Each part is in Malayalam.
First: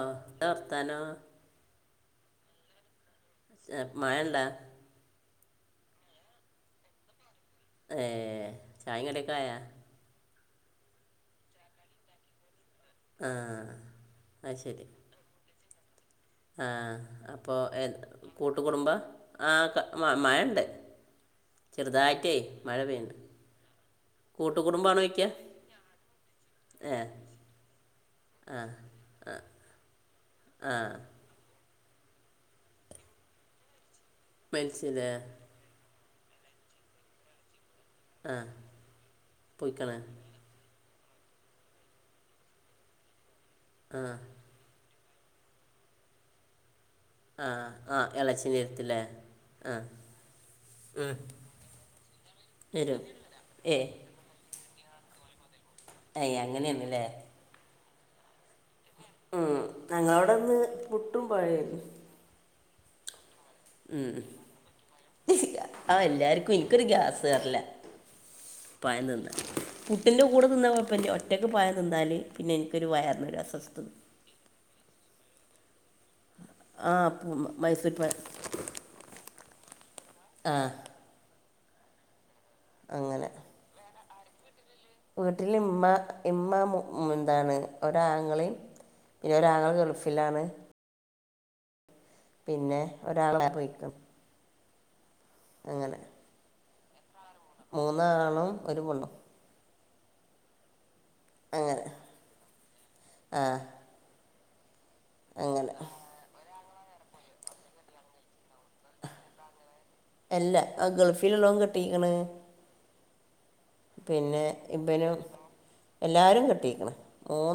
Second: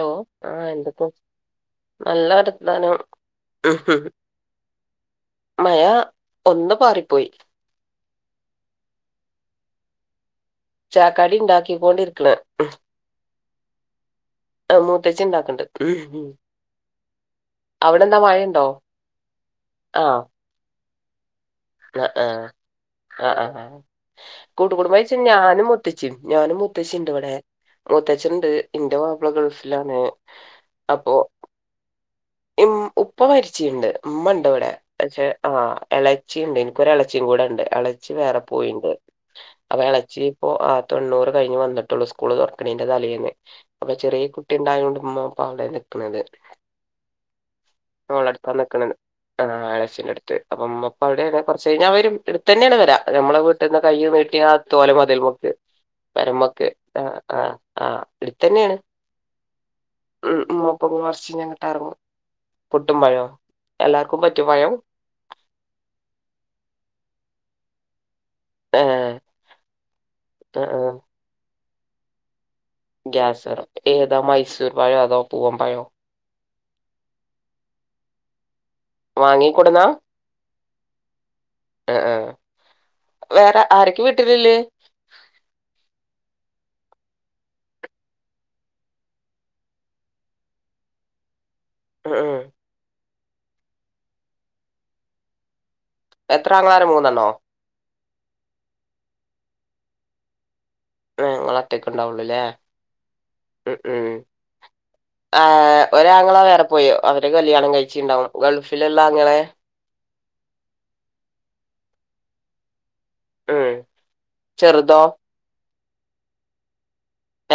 ഓ എന്താ ആ വർത്താനോ എന്തൊക്കെ നല്ല വർത്താനം മഴണ്ടാ മഴ് ഒന്ന് പാറിപ്പോയി. ഏ ചായും കടിയൊക്കെ ആയൊ ചാക്കടി ഉണ്ടാക്കിക്കൊണ്ടിരിക്കണ് ആഹ് ആ ഹ്അശരി പൈസഉണ്ടാക്കണ്ട് ആഹ് അപ്പോ കൂട്ട മഴയുണ്ടോ കുടുംബ ആ മ മഴ ണ്ട് യാ ആ പെയ്യുന്നുണ്ട് ആഹ് ആഹ് ആഹ് കൂട്ടു കുടുംബ കൂട്ടുകുടുംബമാണോ യാട്ട് വയ്ക്കുക ഞാനും മുത്തച്ചിം ഞാനും മുത്തശ്ശിം ഏ ഉണ്ട് ഇവിടെ മുത്തച്ഛനുണ്ട് ഇന്റെ മാപ്പള ഗൾഫിലാണ് ആഹ് ഇം ഉപ്പ മരിച്ചിണ്ട് ഉമ്മണ്ട് ഇവിടെ മനസ്സിലെ പക്ഷെ ആഹ് എളച്ചിയുണ്ട് എനിക്കൊരു എളച്ചിയും കൂടെ ഉണ്ട് എളച്ചി ആ വേറെ പോയിണ്ട് അപ്പൊ പോയിക്കണേ എളച്ചി ഓ ആ തൊണ്ണൂറ് കഴിഞ്ഞ് വന്നിട്ടുള്ളൂ സ്കൂൾ തുറക്കണീന്റെ തലേന്ന് അപ്പൊ ആ ചെറിയ കു ട്ടി ഉണ്ടായൊണ്ട് ഉമ്മപ്പെ അവിടെയാ നിൽക്കുന്നത് ആഹ് ആ ഇളച്ചിന് അവളടുത്താനിക്കണേന്ന് ഇരുത്തില്ലേ ആഹ് ആ എളച്ചീന്റെ അടുത്ത് ഉം, ഉമ്മപ്പഅവിടെ യാണ്കുറച്ച് കഴിഞ്ഞവരും ഇവിടെ തന്നെയാണ് പെരാ വരും നമ്മടെ ഏ വീട്ടീന്ന്കൈയ്ഒന്ന്‌ നീട്ടിയാ തോല മതിൽമക്ക് ഏയ് പെരംമക്ക് അങ്ങനെയാണല്ലേ ആ ആ ഹ് ആഹ് ഇടുത്ത തന്നെയാണ് ഉം ഞങ്ങളവിടെ ഇന്ന് പുട്ടും കുറച്ച് കഴിഞ്ഞ് പഴവും അങ്ങട്ട് ആയിരുന്നു ഇറങ്ങും പുട്ടും പഴവോ ഉം ഉം [unintelligible] ആ എല്ലാർക്കും എനിക്കൊരു ഗ്യാസ് കേറല ഏ പഴം തിന്ന പുട്ടിന്റെ കൂടെ ആ തിന്നാ ആ കുഴപ്പില്ല ഒറ്റക്ക് പഴം തിന്നാല് പിന്നെ എനിക്കൊരു വയറിനൊരു അസൊസ്ഥത അതോ മൈസൂർ പഴവോ അതോ പൂവം പയോ ആഹ് പൂ മൈസൂരി പയം വാങ്ങിക്കൊടുന്നാ ആ ആ വേറെ ആരക്ക വിട്ടിലുള്ളത് വീട്ടില്ഇമ്മ ഇമ്മ എന്താണ് ഒരാങ്ങളെയും ഇനി ഒരാങ്ങള ഗൾഫിലാണ് ഉം ഉം പിന്നെ ഒരാള പോയിക്കും അങ്ങനെ എത്രാംങ്കാരം മൂന്നെണ്ണോ മൂന്നാണും ഒരു പെണ്ണും ആ ങ്ങ ള് അങ്ങനെ ഒറ്റക്കെ ഉണ്ടാവുള്ളൂല്ലേ ആ ഉ ഉ ആ അങ്ങനെ ഒരാങ്ങളാ വേറെ പോയോ അവരുടെ കല്യാണം കഴിച്ചിട്ടുണ്ടാവും ഗൾഫിലുള്ള ആങ്ങളെ അല്ല ആ ഗൾഫിലുള്ളവൻ കെട്ടിക്കണ് ഉം പിന്നെ ചെറുതോ ഇബനും എല്ലാരും കെട്ടിരിക്കണ്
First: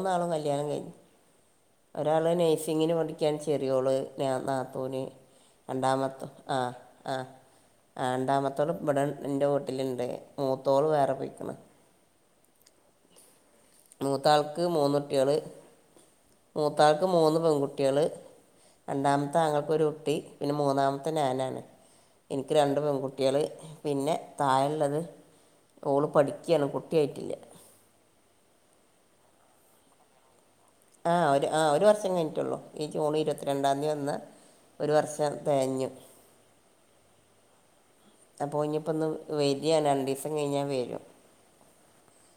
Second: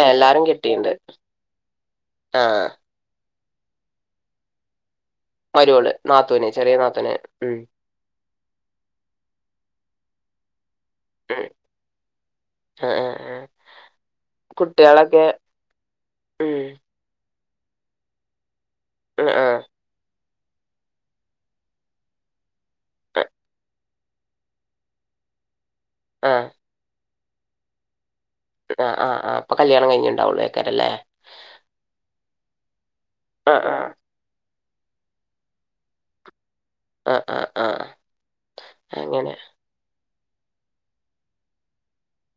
ഏ എല്ലാരും കല്യാണം കെട്ടിയിണ്ട് കഴിഞ്ഞു ഒരാള് ആ നഴ്സിങ്ങിന് പഠിക്കാൻ ചെറിയോള് നാത്തൂന് മരുമോള് രണ്ടാമത്ത നാത്തൂന് ആഹ് ചെറിയ നാത്തൂന് ആഹ് ഉം ആരണ്ടാമത്തോള്ഇവിട എന്റെ വീട്ടിലുണ്ട് മൂത്തോള് വേറെ ഉം പൊയിക്കണ് ആ ആ ആ മൂത്താൾക്ക് കുട്ടികളൊക്കെ മൂന്ന്കുട്ടികള് ഉം മൂത്താൾക്ക് മൂന്ന് പെൺകുട്ടികള് ആ രണ്ടാമത്തെ ആ ആങ്ങൾക്ക്ഒരു കുട്ടി പിന്നെ മൂന്നാമത്തെ ഞാനാണ് എനിക്ക് രണ്ട് പെൺകുട്ടികള് പിന്നെ താഴെ ഉള്ളത് ഓള് ആ പഠിക്കയാണ് കുട്ടിയായിട്ടില്ല ആ ആ ആഇപ്പെ കല്യാണം കഴിഞ്ഞുണ്ടാവുള്ളൂ ആർക്കാരല്ലെ ആ ഒരു ആ ഒരു വർഷം കഴിഞ്ഞിട്ടുള്ളൂ ഈ ജൂൺ ഇരുപത്തി ആ ആ രണ്ടാം തീയതി വന്ന് ഒരു വർഷം തേഞ്ഞു ആ ആ ആ അപ്പൊഞ്ഞപ്പോ അങ്ങനെ വരും [unintelligible] രണ്ടിസം കഴിഞ്ഞാ വരും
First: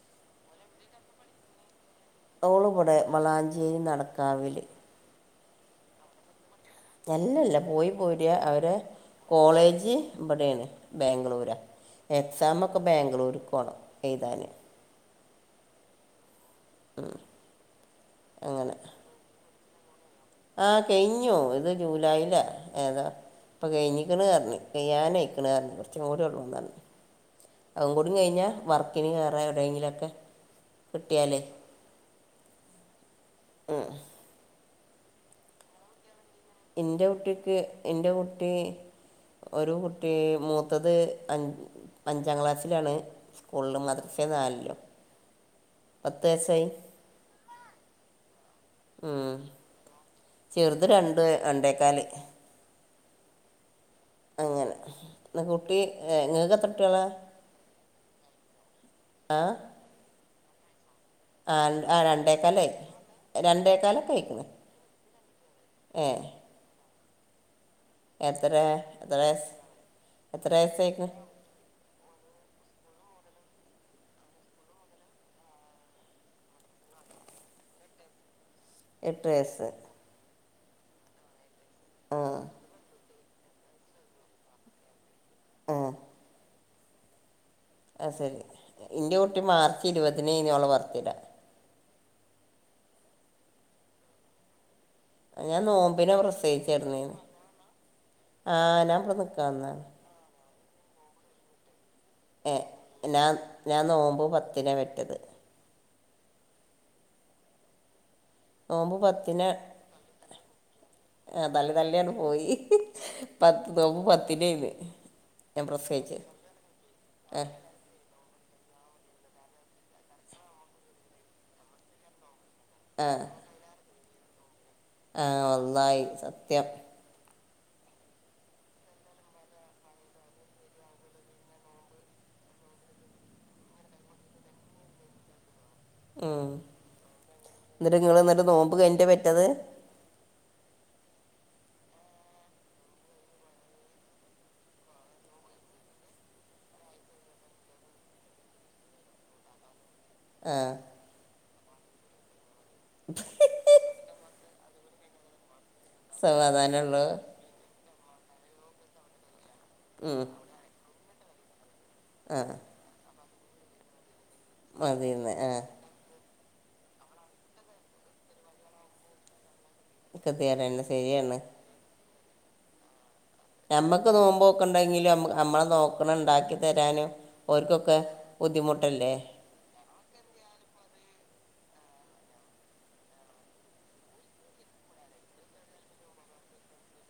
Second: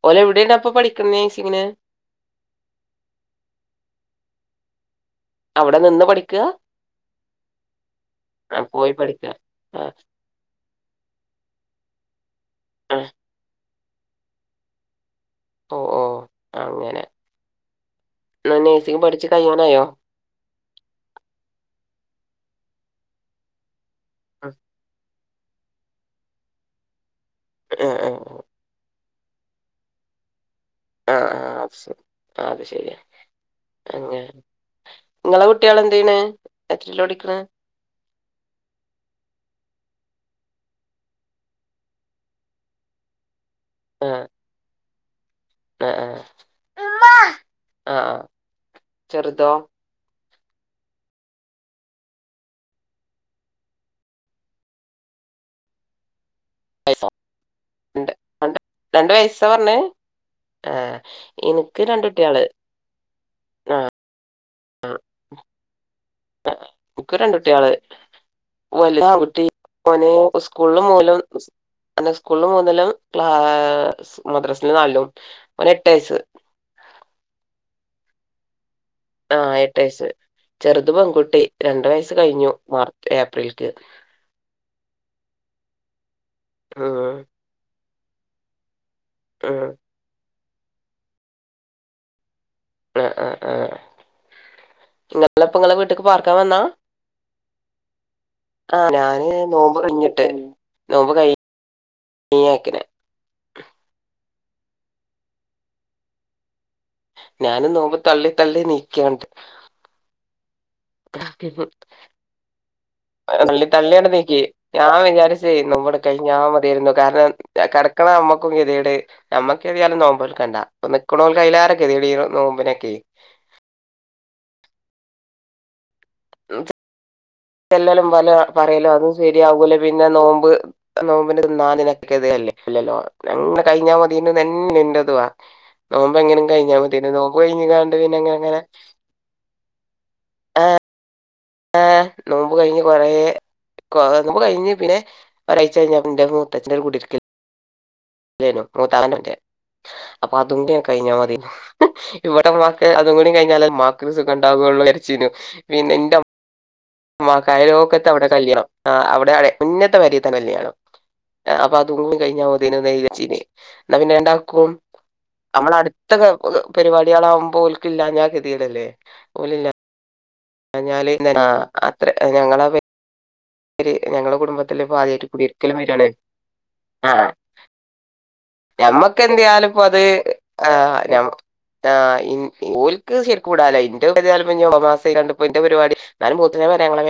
ഓലെ എവിടെപ്പ പഠിക്കുന്നേ നേഴ്സിംഗിന് ഓള് ഇവിടെമ ളാഞ്ചേരി നടക്കാവില് അവ്ടെ നിന്ന് പഠിക്കാ അല്ലല്ല പോയി പോരൃ അവരെ പോയി പഠിക്കുക ആ കോളേജ് ഇബടേണ് ബേഗ്ലൂരാ എക്സാമൊക്കെ ആ ബേഗ്ലൂർക്കോണം എഴ്താന് ഓ ഓ അങ്ങനെ ന്നാ അങ്ങനെ നെഴ്സിങ് പഠിച്ച് കഴിയാനായോ ആ കഴിഞ്ഞു ഇത് ജൂലൈലാഏതാ ഇപ്പ കഴിഞ്ഞ് ആഹ് ക്ണ്റഞ്ഞു കഴിയാഞ്ഞയ്ക്ണ്ർഞ്ഞു കൊറച്ചുകൂടൃള്ളൂന്നർഞ്ഞു ആഹ് ഔകൂടിംകഴിഞ്ഞാവർക്ക് [unintelligible] പക്കിന് കയറ എവിടെയങ്കിലൊക്കെ അ ആ അത് ശരി ആ അത് ശരിയാ അങ്ങനെ ങ്ങളെ കുട്ടൃൾ എന്തെയ്യ്ണ് ഇൻ്റെ കുട്ടിക്ക് ഇൻ്റെ കുട്ടീ ഒരു കുട്ടീ മൂത്തത് അഞ്ച് അഞ്ചാം ക്ലാസ്സിലാണ് ഉള്ള് മതർസി നാലിലും അ പത്ത് വയസ്സായി ആ [unintelligible] ആ ഉം. ചെറുതോ ചെറുത് രണ്ട് രണ്ടേക്കാല് അങ്ങനെ ന്ന്കുട്ടി ങൾക്കത്രട്ടൃളാ വയസ്സോ? രണ്ട് രണ്ട് രണ്ട് ആ വയസ്സാറഞ്ഞേ ആ ആ ണ്ട് ആ രണ്ടേക്കാലായി ആഹ് രണ്ടേക്കാലൊക്കെയിക്കുണ് ഏ ആ ക്ക് രണ്ടുട്ടിയാള് എത്ര വല [unintelligible] എത്ര ആൺകുട്ടി വയസ്സ് ഓന് എത്ര വയസ്സായിക്കണ് സ്കൂളിൽമൂലം ണ് സ്കൂളിൽ മൂന്നിലും ക്ലാ സ് മദ്രസിൽ നാല്ലും ഓന് എട്ട് യസ്സ് എട്ട് ആ വയസ്സ് എട്ട് യസ്സ് ചെറ്ത് പെൺകുട്ടി രണ്ട് വയസ്സ് ആ കഴിഞ്ഞു മാർ ഏപ്രിൽക്ക് ആ മ് ആ സരി ഇന്റുട്ടി ഉം മാർച്ച് ഇരുപതിനേയ്നീംഓള വർത്തിഡാ അ അ ആ ഞാൻ ങ്ങളപ്പോങ്ങളെവീട്ട്ക്ക് നോമ്പിനെ പാർക്കാൻ വന്നാ പ്രസവിച്ചിരുന്നേന്ന് ആ ഞാൻ ഇവിടെ ഞാന് നോമ്പ് നിൽക്കാവുന്നതാണ് കഴഞ്ഞിട്ട് നോമ്പ് കൈ ഏ ഞാൻ ഞാൻ നോമ്പ് പത്തിനാ വെറ്റത് ഞാനും നോമ്പ് തള്ളി തള്ളി നോമ്പ് നീക്കൃണ്ട് ഏതാലുംനല്ലി [unintelligible] പോയി [unintelligible] തള്ളി പത്ത് നോമ്പ് തള്ളിങട്ട്നീക്കി പത്തിനേന്ന് ഞാൻ വിചാരിച്ചെ ഞാൻ നമ്മടെ പ്രസവിച്ച് കഴിഞാ മതിയായിരുന്നു കാരണം ആ കട ക്ണ നമ്മകും കെതേട് നമ്മക്കേതേലും നോമ്പ്നോൽകണ്ട നിക്ക്ണോൽക് അയിലാറെകതീട് നോമ്പിനൊക്കെ ആ ആ വളളായി സത്യം എല്ലലും വല പറയലും അതും സെരിയാകൂല പിന്നെ നോമ്പ് നോമ്പിന് നാലിനൊക്കെ ത് അല്ലേ അല്ലല്ലോ [unintelligible] ഞങ്ങ കഴിഞ്ഞാമതീനുന്നെ ൻ്റെദുആ നോമ്പ് എങ്ങനിം ഉം. കഴിഞ്ഞാമതീനു നോപ്പ് കഴിഞ്ഞ്ങാണ്ട് എന്നിട്ട് പിന്നെ നിങ്ങൾ എന്നിട്ട് ങ്ങനെങ്ങനെ നോമ്പ് കഴിഞ്ഞിട്ട് പറ്റത് ആ ആ നോമ്പ് കഴിഞ്ഞ് കൊറേ [unintelligible] നമ്മ കഴിഞ്ഞ് പിന്ന ഒരാഴ്ച കഴിഞ്ഞ ന്റെ മൂത്തച്ഛന്റെകുടിരിക്കല് ല്ലേനു [unintelligible] മൂത്താനന്റെ അപ്പൊ ആ അതുകൂടംണ്ട് കഴിഞ്ഞാൽ മതി ഇവിടെമ്മാ ഏ അതും കൂടി കഴിഞ്ഞാൽ മ്മാക്കൊരുസുഖണ്ടാകൊള്ളൂരച്ചിനു പിന്നെ [unintelligible] അതാനള്ളത് ആ കയലോകത്ത് അവിടെ കല്യാണം ആ അവിടെ അ മുന്നത്തെ ഉം. പെരീത്തെ കല്യാണം നഅപ്പൊ അതൂഊം ആ കഴിഞ്ഞാമതിന്നജാര്ച്ചീനെ എന്നാ പിന്നെ രണ്ടാക്കും മതി ആ നമ്മളടു ത്തക പരിപാടികളാവകുമ്പോ ഓൽക്കില്ലാഞാൽ കെതിയേടല്ലേ ഓലില്ലാ ഇത്രാണ് [inaudible] ഞാ [unintelligible] അത്ര ഞങ്ങളാപെ ഞമ്മക്ക് നോമ്പോക്കെണ്ടെങ്കിലും ആദ്യായിട്ട് നമ്മളെ കുടിയിരിക്കലും വരാണ് നോക്ക്ണണ്ടാക്കി തെരാനും ആഹ് ഓൽക്കൊക്കെ ഞമ്മക്ക് എന്ത്യാലുംപ്പൊ അത് ആംഞമ ആ ഇൻ ഓല്ക്ക് ശരിക്കുകൂടാലോ ഇന്റെപ്പ ഏതായാലും ഒബാസ കണ്ടപ്പോന്റെ പരിപാടി എന്നാലും ബൂത്തിന പെര ങ്ങളെ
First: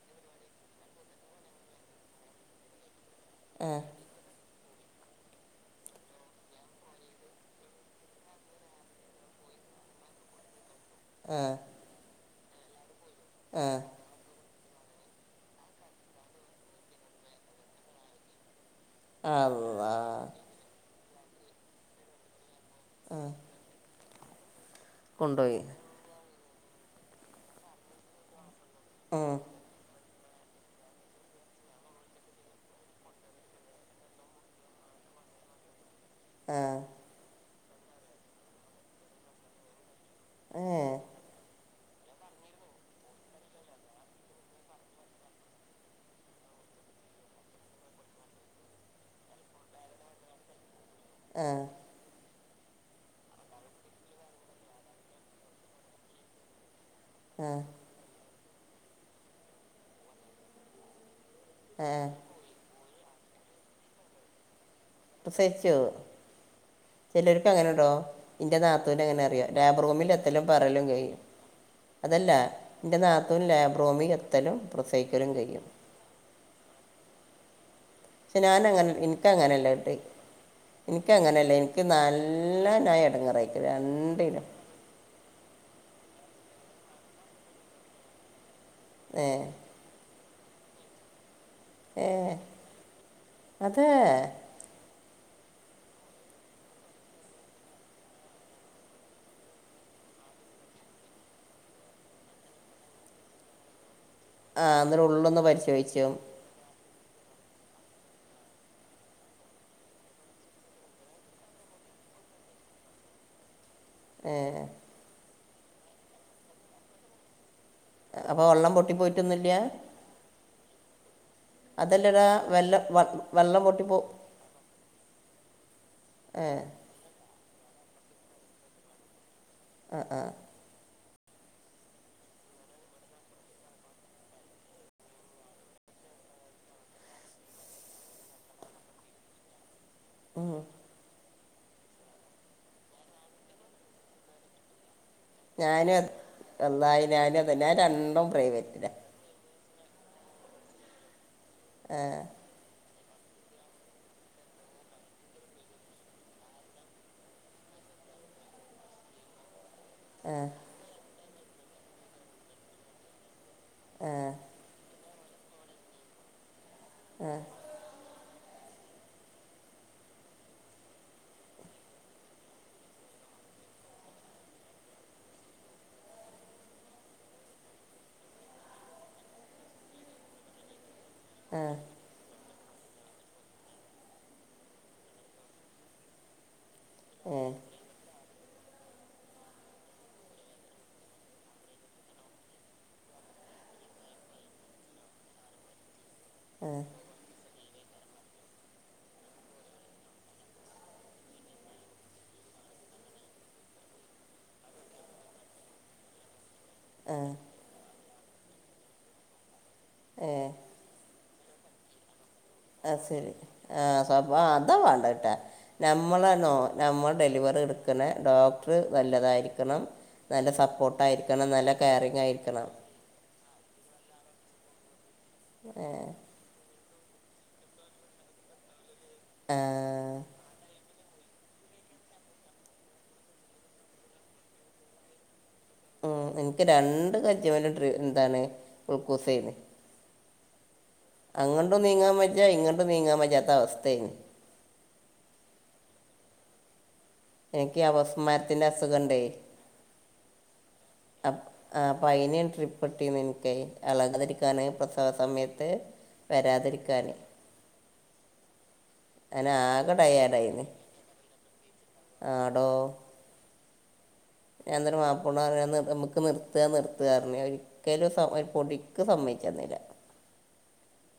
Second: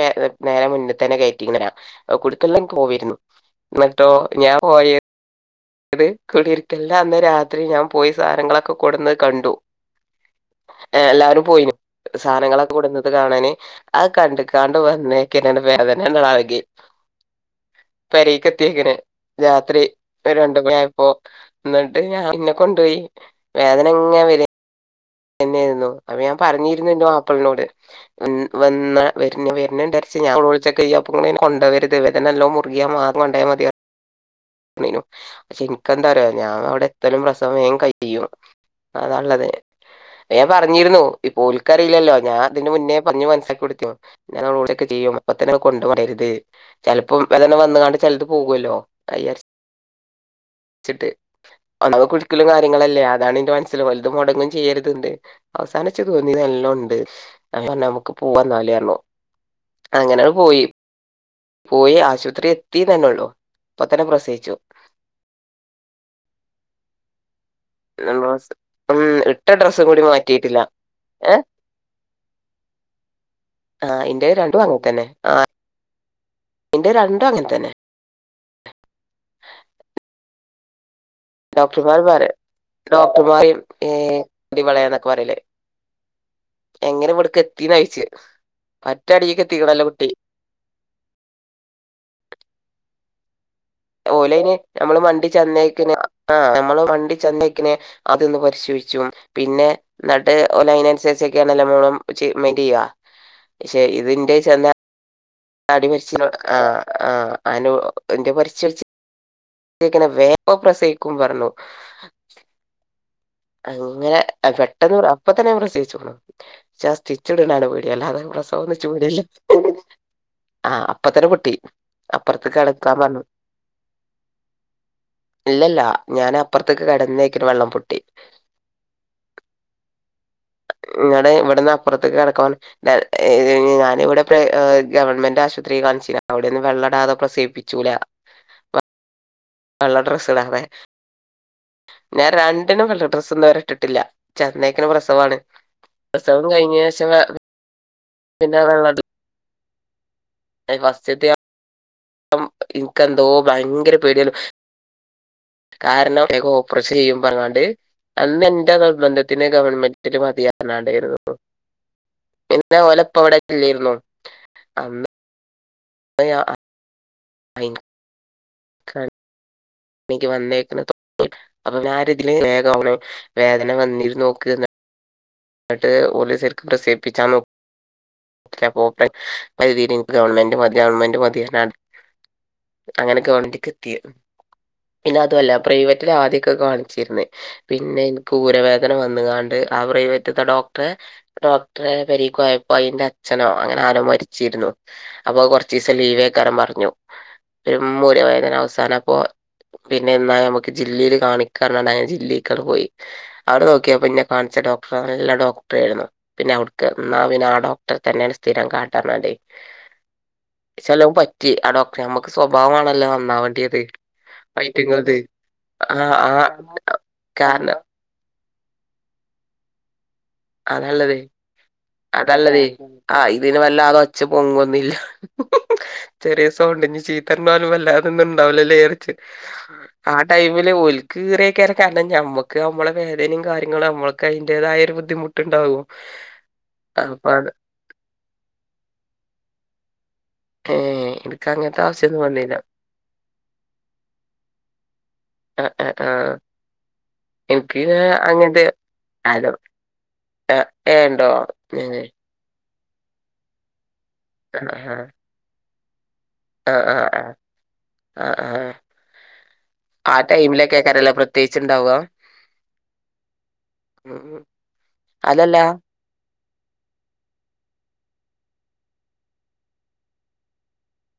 നേരെ മുന്ന തന്നെ കയറ്റി ഇങ്ങനെയ കുടിര്ക്കൽനൊക്കെ പോയിരുന്നു ആ എന്നിട്ടോ ഞാൻ പോയേ ഇത് കുടിര്ക്കല്ൻ്റന്ന് രാത്രി ഞാൻ പോയി സാധങ്ങളൊക്കെ കൊടുന്ന കണ്ടു ആ എല്ലാരും പോയിന് സാധനങ്ങളൊക്കെ കൊട്ന്നത് കാണാന് ആ കണ്ട് കാണ്ട് വന്നേക്കന്നെ വേദന്നെട് എളകി പേരെക്ക് എത്തിക്ക്ണ് രാത്രി അള്ളാ ഒരു രണ്ട് മണിഅയപ്പൊന്നട്ട് ഞാൻ ഇന്നെ കൊണ്ടൊയി വേദനങ്ങനെവരേ കൊണ്ടുപോയി തന്നെയായിരുന്നു അപ്പൊ ഞാൻ പറഞ്ഞിരുന്നു ൻ്റ മാപ്പളനോട് വ വന്ന ഉം, വര്ന വരൻണ്ട [unintelligible] കൊണ്ട വരുത് വേദന മുറികിയ മാത്രം കൊണ്ടായാൽ മതി ന്നു ക്ഷേ എനിക്ക് എന്താറിയൊ ആ ഞാൻ അവിടെ ത്തലും പ്രസവം ൻ കഴും അതള്ളത് ഏ ആ പറഞ്ഞിരുന്നു ഇപ്പൊ ഒല്കറിലല്ലോ ഞാൻ അതിന്റെ മുന്നേ പറഞ് മനസ്സാക്കി കൊടുത്തി ഞാൻഓടോക്കെ ചെയ്യും അപ്പത്തന്നെ കൊണ്ട് പായര്ത് ചെലപ്പോ വേദന വന്നുകാണ്ട് ചെലത് പോകുല്ലോ അയ്യ്ജാരിച്ച് ചിട്ട് ആ അവടെ കുലുക്കലും കാര്യങ്ങളല്ലേ അതാണ് ന്റെ മനസ്സിൽ ഒലത് മൊടങ്ങും ചെയ്യരുത്ണ്ട് അവസാന ച്ച് തോന്നിഇതെല്ലണ്ട് അ പറഞ്ഞ് നമ്മക്ക് പോവാ ന്നാല് റഞ്ഞു അങ്ങനെട് പോയി ആ പോയി ആശുപത്രി എത്തി ന്നെന്നൊള്ളൂ പത്തനെ പ്രസയിച്ചു പ്രസയിച്ചു ചെലൊർക്ക് അങ്ങനെ ടൊ ന്റെ ഉം നാത്തുനെങ്ങനെ അറിയോ ഇട്ട ലേബർ ഡ്രസ്സും കൂടി റൂമിൽ എത്തലും മാറ്റിയിട്ടില്ല പെറലും കഴും ഏഹ് അതല്ല ന്റെ നാത്തൂൻ ആ ലേബ്റൂമിൽ ഇന്റെ എത്തലും രണ്ടും പ്രസയിക്കലും കഴിയും ന്റെ രണ്ടും അങ്ങൻ തന്നെ പക്ഷെ ഞാനങ്ങനെ ഇനക്ക് അങ്ങനല്ല ട്ടേ ഇനിക്കങ്ങനെയല്ലേ ഇനിക്ക് ഡോക്ടർമാർ പറ നല്ല ഞാ എടങ്ങറായിക്ക്ണ് രണ്ടിനും ടിവളെ യന്നൊക്കെ പറിലേ എങ്ങനെ ഇവിടക്ക് എത്തിന്നയിച്ച പറ്റെ ഏ അടീക്ക് എത്തിക്ക്ണലോ കുട്ടി ഏ അതെ ഓല് ഐൻ നമ്മള് മണ്ടി ചെന്നേക്കൻ ആ നമ്മള് മണ്ടി ചെന്നേക്കിൻ അതൊന്ന് പരിശോയിച്ചും പിന്നെ ന്നട്ട് ഓല് അയിനനുസരിച്ചൊക്കെയണല്ലൊ മയിൻ്റ യ്യ പക്ഷെ ഇത് ന്റെ ആ ന്നട്ട് ഉള്ളൊന്ന് പരി തടി പരി ആ ആ് അൻ [unintelligible] എത്തിയേക്കന്നെ വേഗം പ്രസവിക്കു പറഞ്ഞു അങ്ങനെ ഏ പെട്ടെന്ന് അപ്പ തന്നെ പ്രസ് വച്ച്ക്ക്ണു ഇച്ചാസ്റ്റിച്ചട്ണ പേടി എല്ലാതെ അപ്പോൾ വെള്ളം പ്രസവൊന്നു ച്ച് പേടില്ല പൊട്ടിപ്പോയിട്ടൊന്നുമില്ല ആ അപ്പത്തെന്നെ പൊട്ടി അതല്ലടാ അപ്പുറത്തക്ക് വെള്ളം കടക്കാൻ വെ- പറഞ്ഞു വെള്ളം പൊട്ടിപ്പോ ഇല്ലല്ല ഞാൻ ഏ അപ്പുറത്തേക്ക് കിടന്നേക്കന് വെള്ളം പൊട്ടി ആ ആ [unintelligible] ഇവട്ന്ന് അപ്പുറത്തേക്ക് കടക്ക പറഞ്ഞ് ഞാനിവിടെ ഏ ഗവൺമെന്റ് ആശുപത്രിയിൽ കാണിച്ചി അവിടെന്ന് വെള്ളംടാതെ പ്രസസിവിപ്പിച്ചൂല വള്ള ഡ്രസ് ഇടാതെ ഞാൻ രണ്ടിനും വെള്ളം ഡ്രസ്സ് ഇന്ന് വരെ ഇട്ടിട്ടില്ല ചെന്നേക്കെന്നെ പ്രസവാണ് ഞാന് പ്രസവം കഴിഞ്ഞ [unintelligible] ശേഷം ഞാൻ രണ്ടും പിന്നെ പ്രൈവറ്റില അയി ഫസ്റ്റിത്യ ആഹ് ഇനക്ക് എന്തോ ഭയങ്കര പേടിയേന്നു കാരണം ഇൻക്ക് ഓപ്പറേഷേയ്യും പറഞാണ്ട് അന്ന് എന്റെ നിബന്ധത്തിന് ഗവൺമെന്റ് [unintelligible] പിന്നെ ഓലെപ്പംവ്ടെ ഇല്ലേരുന്നു ഏ [unintelligible] [unintelligible] [unintelligible] [inaudible] [unintelligible] നിക്ക് വന്നേക്ക്ണത് അപ്പപ്ന്നാരിതില് വേഗ [unintelligible] വേദന വന്നിര്ന്നോക്ക് എട്ട് ഓല് ശെരിക്ക് പ്രസേപ്പിച്ചാ നോക് [unintelligible] ഗവൺമെന്റ് മതി ഗവൺമെന്റ് മതി [unintelligible] അങ്ങനെ ഗവണ്മെന്റ്ക്കെത്തിയ പിന്നതുവല്ല പ്രൈവറ്റിലാദ്യൊക്കെ കാണിച്ചിരുന്നേ ഏ പിന്നെ എന്ക്ക് ഊരവേദന വന്നുകാണ്ട് ആ പ്രൈവറ്റത്തെ ഡോക്ടറെ ഡോക്ടറെ പരീക്കുയപ്പയ്ന്റച്ഛനോ അങ്ങനാരോ മരിച്ചിരുന്നു അപ്പൊ കൊറ ച്ചീസം ലീവേക്കാരം പറഞ്ഞു [unintelligible] ഊര വേദന അവസാനപ്പൊ പിന്നേന്നാ ഞമ്മക്ക് ജില്ലേല് കാണിക്കാ [unintelligible] ജില്ലേക്കങ് പോയി അവിടെ നോക്കിയപ്പ്ന്നെ കാണിച്ച ഡോക്ടറ് നല്ല ഡോക്ടറേരുന്നു പിന്നെ അവിടുക്ക് ഉം ആ ഏ പിന്നാ ഡോക്ട ട്രെതന്നേണ് സ്ഥിരം കാട്ടണേ ഏ [unintelligible] റ്റി ആ ഡോക്ടറ് ഞമ്മക്ക് ആ സ്വഭാവമാണല്ലോ ശരി നന്നാവണ്ടിയത് ആ സ്വഭാ അതാ വേണ്ട കേട്ടാ [unintelligible] നമ്മളാണോ നമ്മ ഡെലിവറിടുക്ക്ണെ ഡോ ട്റ് നല്ലതായിരിക്കണം. നല്ല അതാള്ളത് സപ്പോർട്ടായിരിക്കണം. നല്ല അതല്ലതെ കെയറിങായിരിക്കണം ആഹ് ഇതിന് വല്ലാത് ഒച്ച പൊങ്ങ്ന്നില്ല ഏ ചെറിയ സൗണ്ട് ഇനി ചീത്തറഞ്ഞോലും വല്ലാതൊന്നും ഉണ്ടാവ് ല്ലേ ലേറിച്ച് ആ ടൈമില് ഓല്ക്ക് [unintelligible] കേറണം ഞമ്മക്ക് അമ്മളെ വേദനേം കാര്യങ്ങളും അമ്മള്ക്ക് അയ്ന്റേതായ ഒരു ബുദ്ധിമുട്ട് ട്ട്ണ്ടാകും ഉ എനിക്ക് രണ്ട് [unintelligible] ഏഹ് എനിക്ക് അങ്ങണ്ടും അങ്ങനത്തെ നീങ്ങാൻ ആവശ്യൊന്നും വയ്യ വന്നില്ല ഇങ്ങണ്ടും നീങ്ങാൻ വയ്യാത്ത അവസ്ഥേനി ആഹ് ആഹ്ആഹ് എനിക്ക് എക്ക് അങ്ങന്ത്തെ അപസ്മാരത്തിൻ്റെ അസുഖം ഉണ്ടേ അത അപ് ആ അപ്പയിനെം ട്രിപ്പ് പൊട്ടിന്നെന്ക്ക് അളക് തിരിക്കാനായ് ആഹ് പ്രസവ സമയത്ത് ആഹ് ആഹ് വരാതിരിക്കാനെ ആഹ് ആഹ് ആഹ് ആ ടയേർഡായിന് ടൈമിലൊക്കേ കരല്ലേ പ്രത്യേച്ണ്ടാവ ഹ് ഹ് ഞാന്നരം മാപ്പളറയ്ന്നിതമ്മ്ക്ക് നിർ നിർത്ത് നിർതറന്ന്. ഒരിക്കലും സ ഒരു പൊടിക്ക് സമ്മയിച്ചന്നില്ല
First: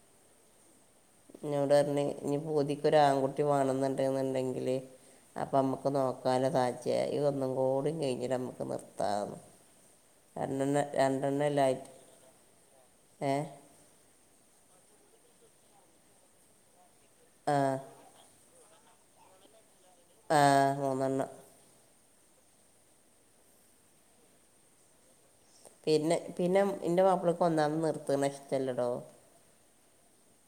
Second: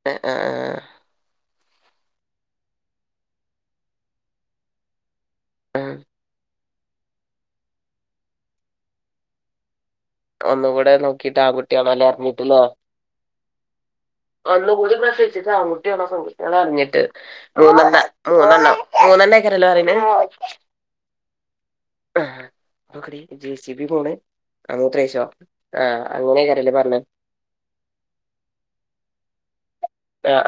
ഏ. ആഹ്. ആഹ് ആഹ് ഇന്നോട്റഞ് ഇഞ്ഞി പൂതിക്കൊരാങ്കുട്ടി വേണൊന്നുണ്ട്ന്നുണ്ടെങ്കില് അപ്പാമ്മ്ക്ക് ആഹ് നോക്കാല്ലോ സാചയായി ഒന്നുംകൂടി കെയിഞ്ഞിരമ്മക്ക് നിർത്താന്ന് ഒന്ന് കൂടെ നോക്കിട്ട് ആങ്കുട്ടിയാണല്ലേറിഞ്ഞീട്ട് നോ ഏ ഒന്നുകൂടി പ്രസവിച്ചിട്ട് ആങ്കുട്ടിയാണോ പെങ്കുട്ടിയാണൊ അർഞ്ഞിട്ട് ആ അങ് നിർ മൂന്നെണ്ണം. മൂന്നെണ്ണേക്കരെല്ലേ പറിണ് ആ മൂന്നെണ്ണം ആഹ് നൊക്കടി. ജേ സി ബി പോണ് അ മൂത്രേയ്ച്ചോ പിന്നെ പിന്നെന്റെമപ്പിളക്ക് ഒന്നാമത് നിർത്ത്ണഷട്ടല്ലടോ ആഹ്.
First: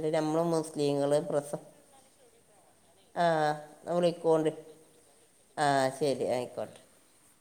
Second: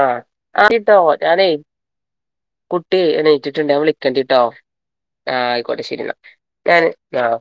ആഹ്. ആയിട്ടോ. മുസ്ലിങ്ങൾ ഞാനേ പ്രസ കുട്ടി ആ എണീറ്റിട്ട്ണ്ട് ഞാവിളിക്കാണ്ടിട്ടോ വിളിക്കോണ്ട് ആഹ് ആ ആയിക്കോട്ടെ ശരിെന്നാ. ശരി ആയിക്കോട്ടെ ഞാന് ആഹ്